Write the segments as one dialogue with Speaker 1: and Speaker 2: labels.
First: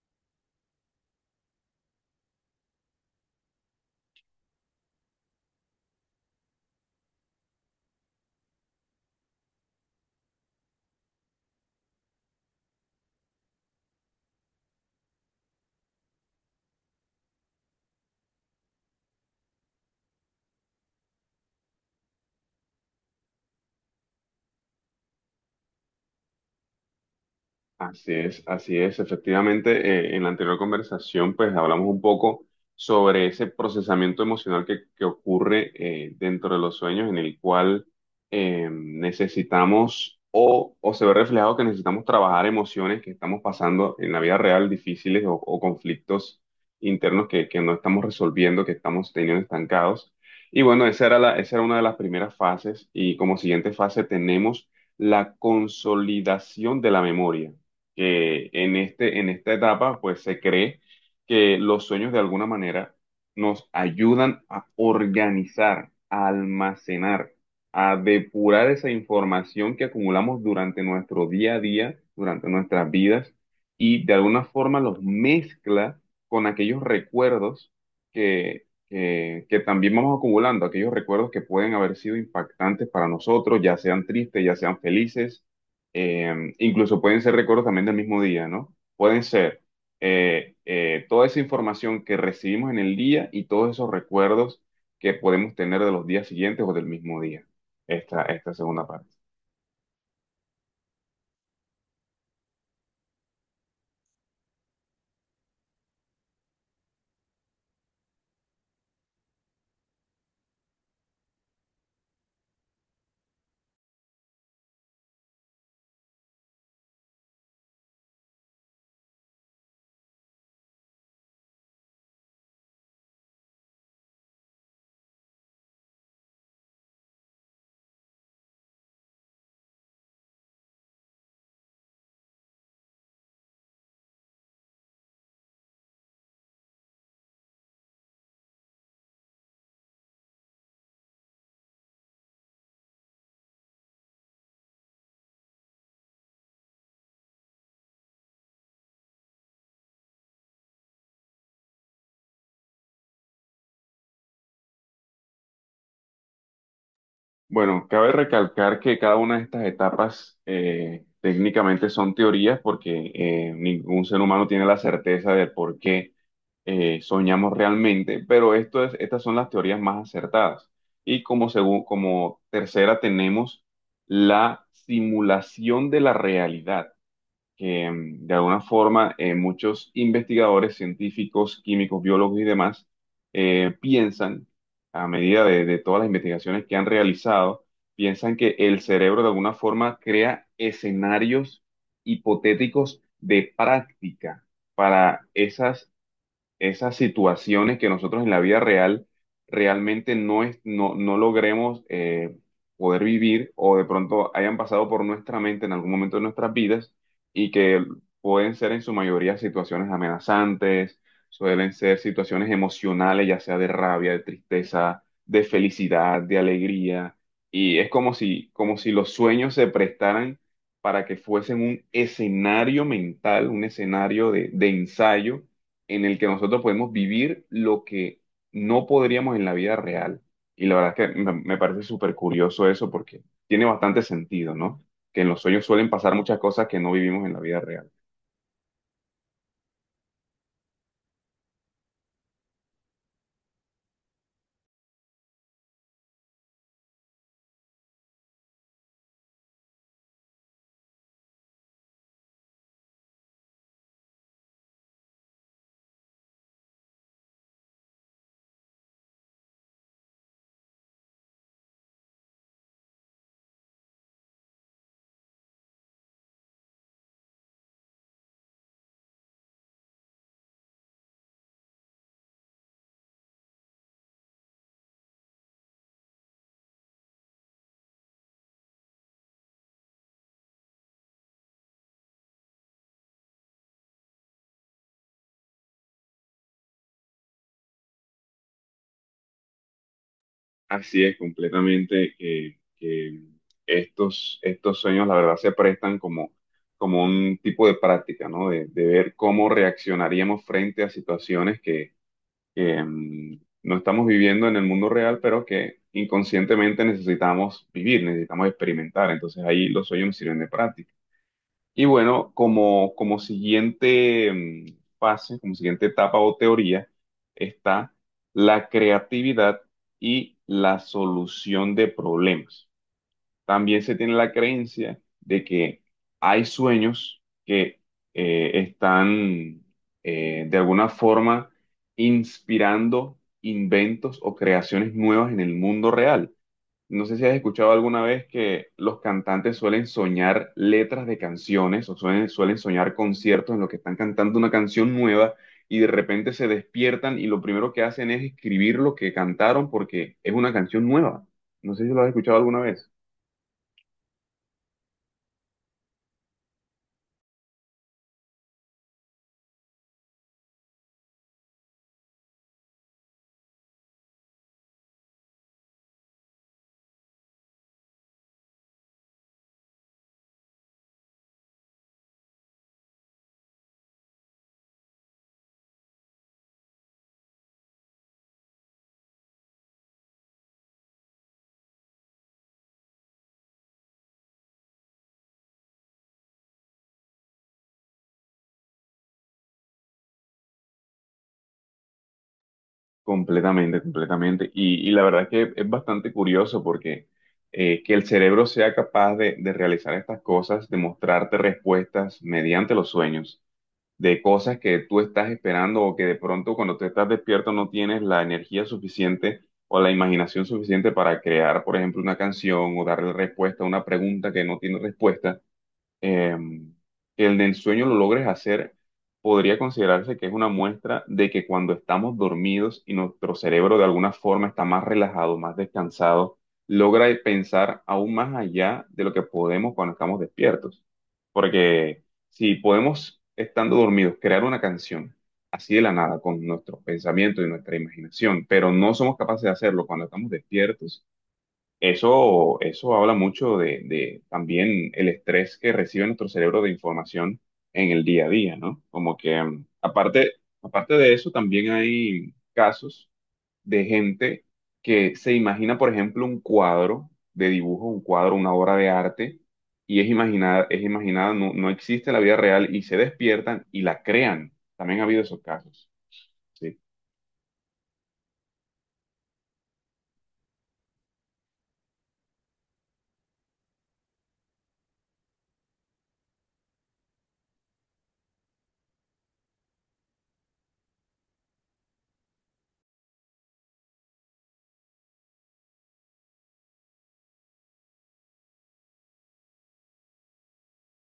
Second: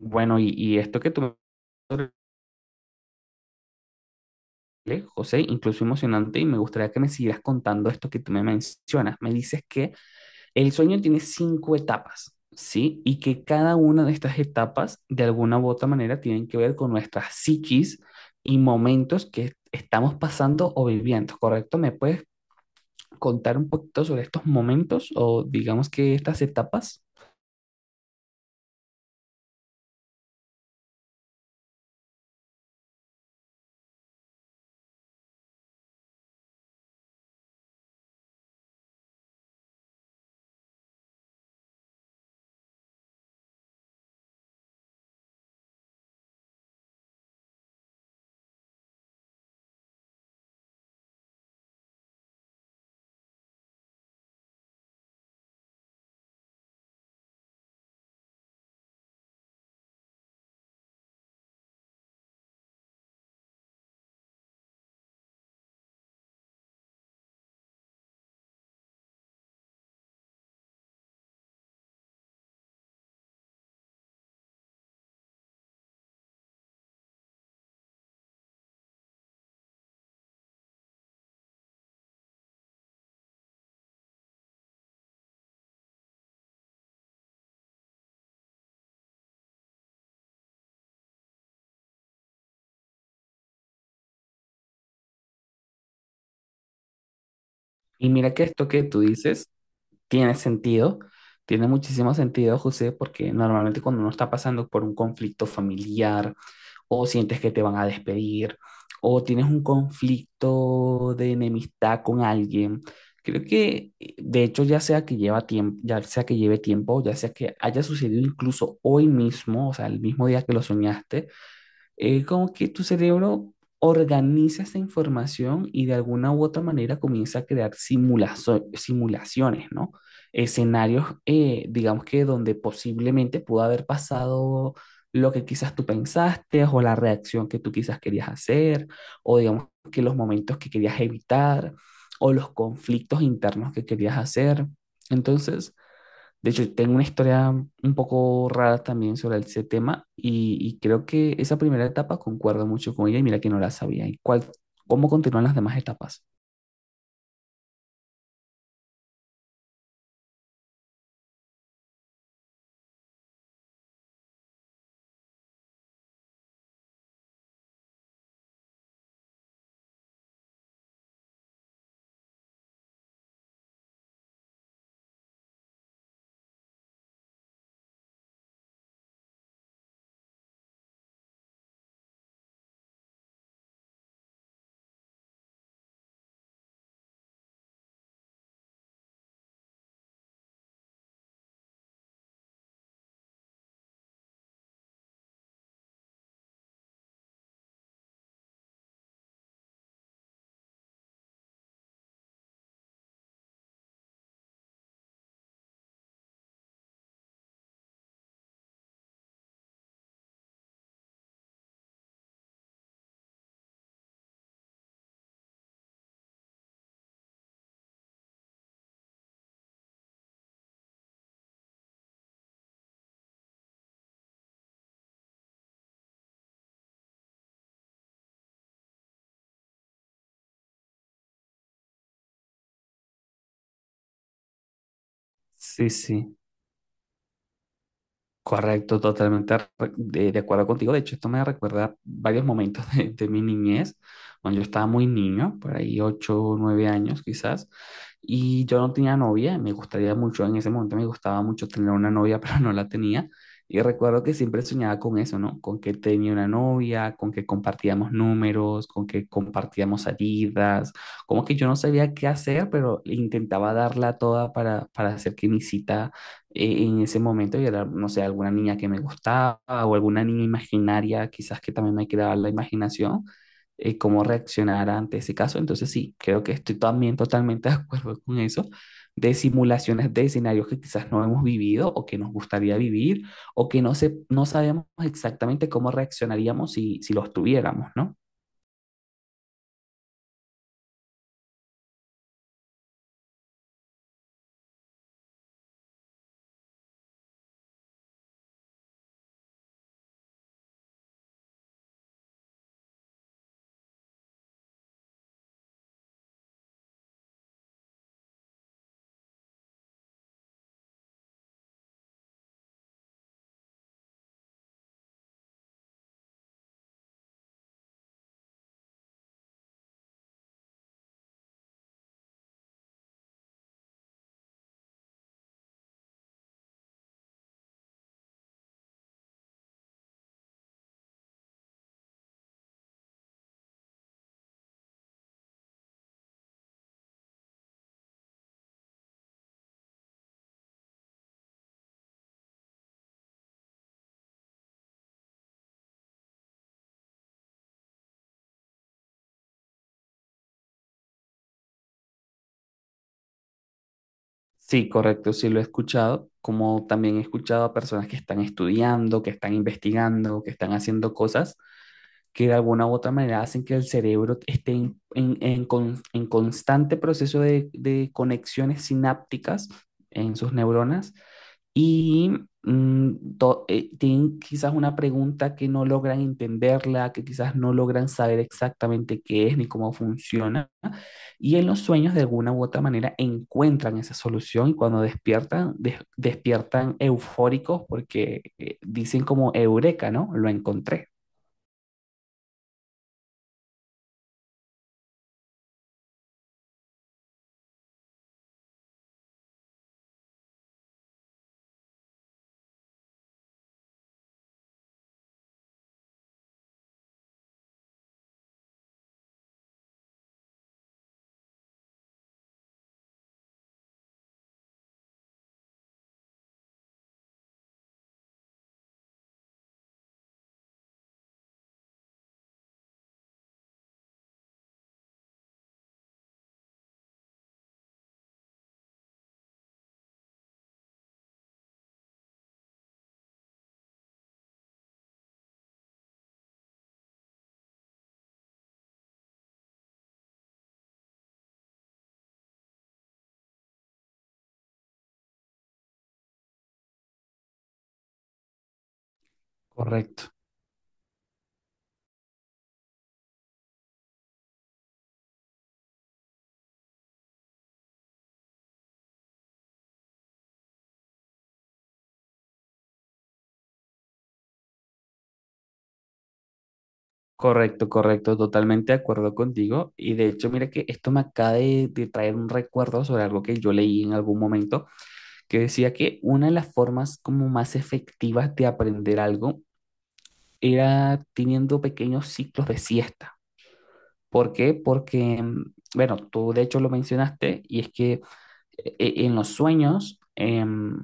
Speaker 1: Bueno, y esto que tú me hablaste, José, incluso emocionante, y me gustaría que me siguieras contando esto que tú me mencionas. Me dices que el sueño tiene cinco etapas, ¿sí? Y que cada una de estas etapas, de alguna u otra manera, tienen que ver con nuestras psiquis y momentos que estamos pasando o viviendo, ¿correcto? ¿Me puedes contar un poquito sobre estos momentos o digamos que estas etapas?
Speaker 2: Así es, así es. Efectivamente, en la anterior conversación, pues hablamos un poco sobre ese procesamiento emocional que ocurre dentro de los sueños, en el cual necesitamos o se ve reflejado que necesitamos trabajar emociones que estamos pasando en la vida real, difíciles o conflictos internos que no estamos resolviendo, que estamos teniendo estancados. Y bueno, esa era esa era una de las primeras fases y como siguiente fase tenemos la consolidación de la memoria, que en en esta etapa, pues se cree que los sueños de alguna manera nos ayudan a organizar, a almacenar, a depurar esa información que acumulamos durante nuestro día a día, durante nuestras vidas, y de alguna forma los mezcla con aquellos recuerdos que... que- que también vamos acumulando, aquellos recuerdos que pueden haber sido impactantes para nosotros, ya sean tristes, ya sean felices, incluso pueden ser recuerdos también del mismo día, ¿no? Pueden ser toda esa información que recibimos en el día y todos esos recuerdos que podemos tener de los días siguientes o del mismo día,
Speaker 1: Y mira que
Speaker 2: esta
Speaker 1: esto que
Speaker 2: segunda
Speaker 1: tú
Speaker 2: parte.
Speaker 1: dices tiene sentido, tiene muchísimo sentido, José, porque normalmente cuando uno está pasando por un conflicto familiar o sientes que te van a despedir o tienes un conflicto de enemistad con alguien, creo que de hecho ya sea que lleva tiempo, ya sea que lleve tiempo, ya sea que haya sucedido incluso hoy mismo, o sea, el mismo día que lo soñaste, como que tu cerebro organiza esa información y de alguna u otra manera comienza a crear simulaciones, ¿no? Escenarios, digamos que donde posiblemente pudo haber pasado lo que quizás tú pensaste o la reacción que tú quizás querías hacer, o digamos que los momentos que querías evitar, o los conflictos internos que querías hacer. Entonces, de hecho, tengo una historia un poco rara también sobre ese tema y creo que esa primera etapa concuerdo mucho con ella y mira que no la sabía. ¿Y cuál, cómo continúan las demás etapas?
Speaker 2: Bueno, cabe recalcar que cada una de estas etapas técnicamente son teorías porque ningún ser humano tiene la certeza del por qué soñamos realmente, pero esto es, estas son las teorías más acertadas. Y como, como tercera tenemos la simulación de la realidad, que de alguna forma, muchos investigadores, científicos, químicos, biólogos y demás piensan, a medida de todas las investigaciones que han realizado, piensan que el cerebro de alguna forma crea escenarios hipotéticos de práctica para esas situaciones que nosotros en la vida real realmente no, es, no, no logremos poder vivir, o de pronto hayan pasado por nuestra mente en algún momento de nuestras vidas, y que pueden ser en su mayoría situaciones amenazantes, suelen ser situaciones emocionales, ya sea de rabia, de tristeza, de felicidad, de alegría. Y es como si los sueños se prestaran para que fuesen un escenario mental, un escenario de ensayo en el que nosotros podemos vivir lo que no podríamos en la vida real. Y la verdad es que me parece súper curioso eso porque tiene bastante sentido, ¿no? Que en los sueños suelen
Speaker 1: Sí,
Speaker 2: pasar
Speaker 1: sí.
Speaker 2: muchas cosas que no vivimos en la vida real.
Speaker 1: Correcto, totalmente de acuerdo contigo. De hecho, esto me recuerda varios momentos de mi niñez, cuando yo estaba muy niño, por ahí 8, o 9 años quizás, y yo no tenía novia. Me gustaría mucho, en ese momento me gustaba mucho tener una novia, pero no la tenía. Y recuerdo que siempre soñaba con eso, ¿no? Con que tenía una novia, con que compartíamos números, con que compartíamos salidas, como que yo no sabía qué hacer, pero intentaba darla toda para hacer que mi cita en ese momento y era, no sé, alguna niña que me gustaba o alguna niña imaginaria, quizás que también me quedaba la imaginación, cómo reaccionar ante ese caso. Entonces sí, creo que estoy también totalmente de acuerdo con eso, de simulaciones de escenarios que quizás no hemos vivido o que nos gustaría vivir o que no sabemos exactamente cómo reaccionaríamos si los tuviéramos, ¿no?
Speaker 2: Así es, completamente, que estos sueños, la verdad, se prestan como, como un tipo de práctica, ¿no? De ver cómo reaccionaríamos frente a situaciones que no estamos viviendo en el mundo real, pero que inconscientemente necesitamos vivir, necesitamos experimentar. Entonces ahí los sueños me sirven de práctica. Y bueno, como, como siguiente fase, como siguiente etapa o teoría, está la creatividad y la solución de problemas. También se tiene la creencia de que hay sueños que están de alguna forma inspirando inventos o creaciones nuevas en el mundo real. No sé si has escuchado alguna vez que los cantantes suelen soñar letras de canciones, o suelen soñar conciertos en los que están cantando una canción nueva, y de repente se despiertan y lo primero que hacen es escribir lo que cantaron porque es una canción nueva. No sé si lo has escuchado alguna vez.
Speaker 1: Sí, correcto, sí lo he escuchado, como también he escuchado a personas que están estudiando, que están investigando, que están haciendo cosas que de alguna u otra manera hacen que el cerebro esté en constante proceso de conexiones sinápticas en sus neuronas y tienen quizás una pregunta que no logran entenderla, que quizás no logran saber exactamente qué es ni cómo funciona. Y en los sueños, de alguna u otra manera, encuentran esa solución y cuando despiertan, despiertan eufóricos porque dicen como eureka, ¿no? Lo encontré.
Speaker 2: Completamente, completamente. Y la verdad es que es bastante curioso porque que el cerebro sea capaz de realizar estas cosas, de mostrarte respuestas mediante los sueños, de cosas que tú estás esperando, o que de pronto cuando te estás despierto no tienes la energía suficiente o la imaginación suficiente para crear, por ejemplo, una canción, o darle respuesta a una pregunta que no tiene respuesta, eh, que el del sueño lo logres hacer. Podría considerarse que es una muestra de que cuando estamos dormidos y nuestro cerebro de alguna forma está más relajado, más descansado, logra pensar aún más allá de lo que podemos cuando estamos despiertos. Porque si podemos, estando dormidos, crear una canción así de la nada con nuestros pensamientos y nuestra imaginación, pero no somos capaces de hacerlo cuando estamos despiertos, eso habla mucho de también el estrés que recibe nuestro cerebro de información en el día a día, ¿no? Como que
Speaker 1: Correcto.
Speaker 2: aparte, aparte de eso, también hay casos de gente que se imagina, por ejemplo, un cuadro de dibujo, un cuadro, una obra de arte, y es imaginada, no existe en la vida real, y se despiertan y la crean. También ha habido esos casos, ¿sí?
Speaker 1: Correcto, correcto, totalmente de acuerdo contigo. Y de hecho, mira que esto me acaba de traer un recuerdo sobre algo que yo leí en algún momento, que decía que una de las formas como más efectivas de aprender algo era teniendo pequeños ciclos de siesta. ¿Por qué? Porque, bueno, tú de hecho lo mencionaste y es que en los sueños,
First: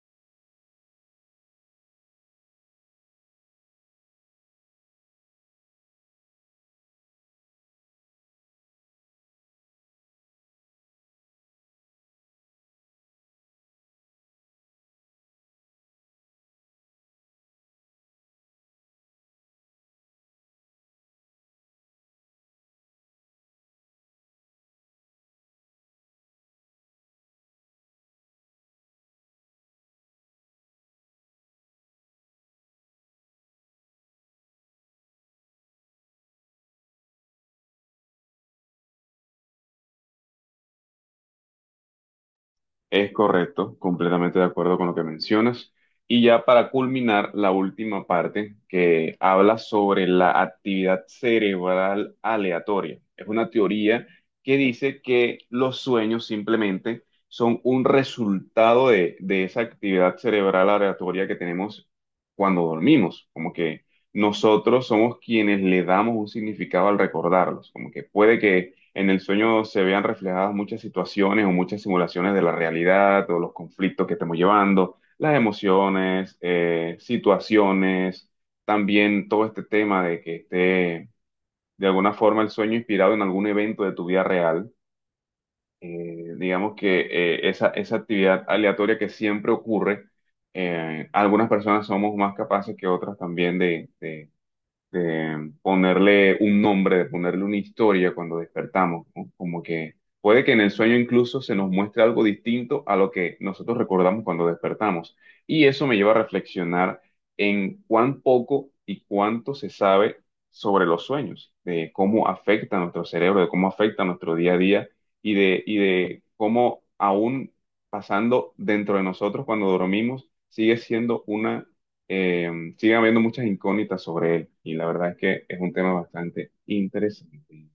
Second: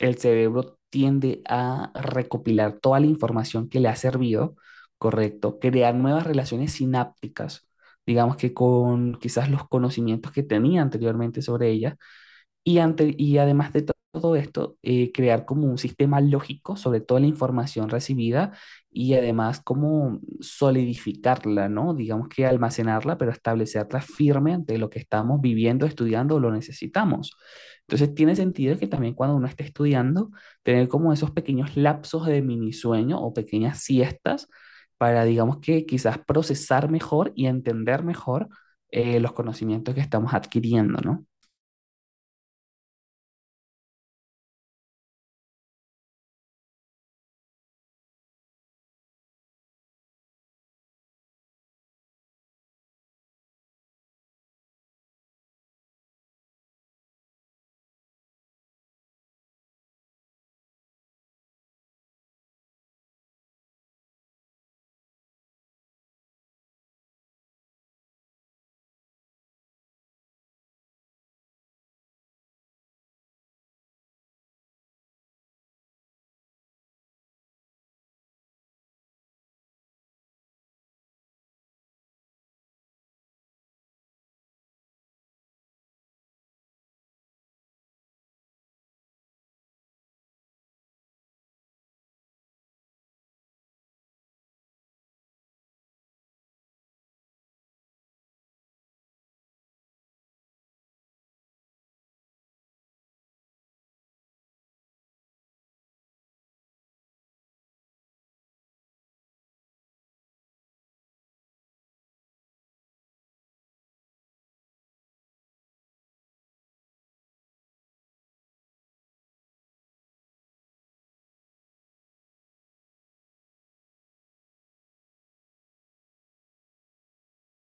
Speaker 1: el cerebro tiende a recopilar toda la información que le ha servido, correcto, crear nuevas relaciones sinápticas, digamos que con quizás los conocimientos que tenía anteriormente sobre ella, y además de to- todo esto, crear como un sistema lógico sobre toda la información recibida y además como solidificarla, ¿no? Digamos que almacenarla, pero establecerla firme ante lo que estamos viviendo, estudiando o lo necesitamos. Entonces tiene sentido que también cuando uno esté estudiando, tener como esos pequeños lapsos de mini sueño o pequeñas siestas para, digamos que quizás procesar mejor y entender mejor los conocimientos que estamos adquiriendo, ¿no?
Speaker 2: Es correcto, completamente de acuerdo con lo que mencionas. Y ya para culminar, la última parte, que habla sobre la actividad cerebral aleatoria. Es una teoría que dice que los sueños simplemente son un resultado de esa actividad cerebral aleatoria que tenemos cuando dormimos. Como que nosotros somos quienes le damos un significado al recordarlos. Como que puede que en el sueño se vean reflejadas muchas situaciones o muchas simulaciones de la realidad, o los conflictos que estemos llevando, las emociones, situaciones, también todo este tema de que esté de alguna forma el sueño inspirado en algún evento de tu vida real. Digamos que esa, esa actividad aleatoria que siempre ocurre, algunas personas somos más capaces que otras también de ponerle un nombre, de ponerle una historia cuando despertamos, ¿no? Como que puede que en el sueño incluso se nos muestre algo distinto a lo que nosotros recordamos cuando despertamos. Y eso me lleva a reflexionar en cuán poco y cuánto se sabe sobre los sueños, de cómo afecta a nuestro cerebro, de cómo afecta a nuestro día a día, y de cómo aún pasando dentro de nosotros cuando dormimos, sigue siendo una eh, siguen habiendo muchas incógnitas sobre él, y la verdad es que es un tema bastante interesante.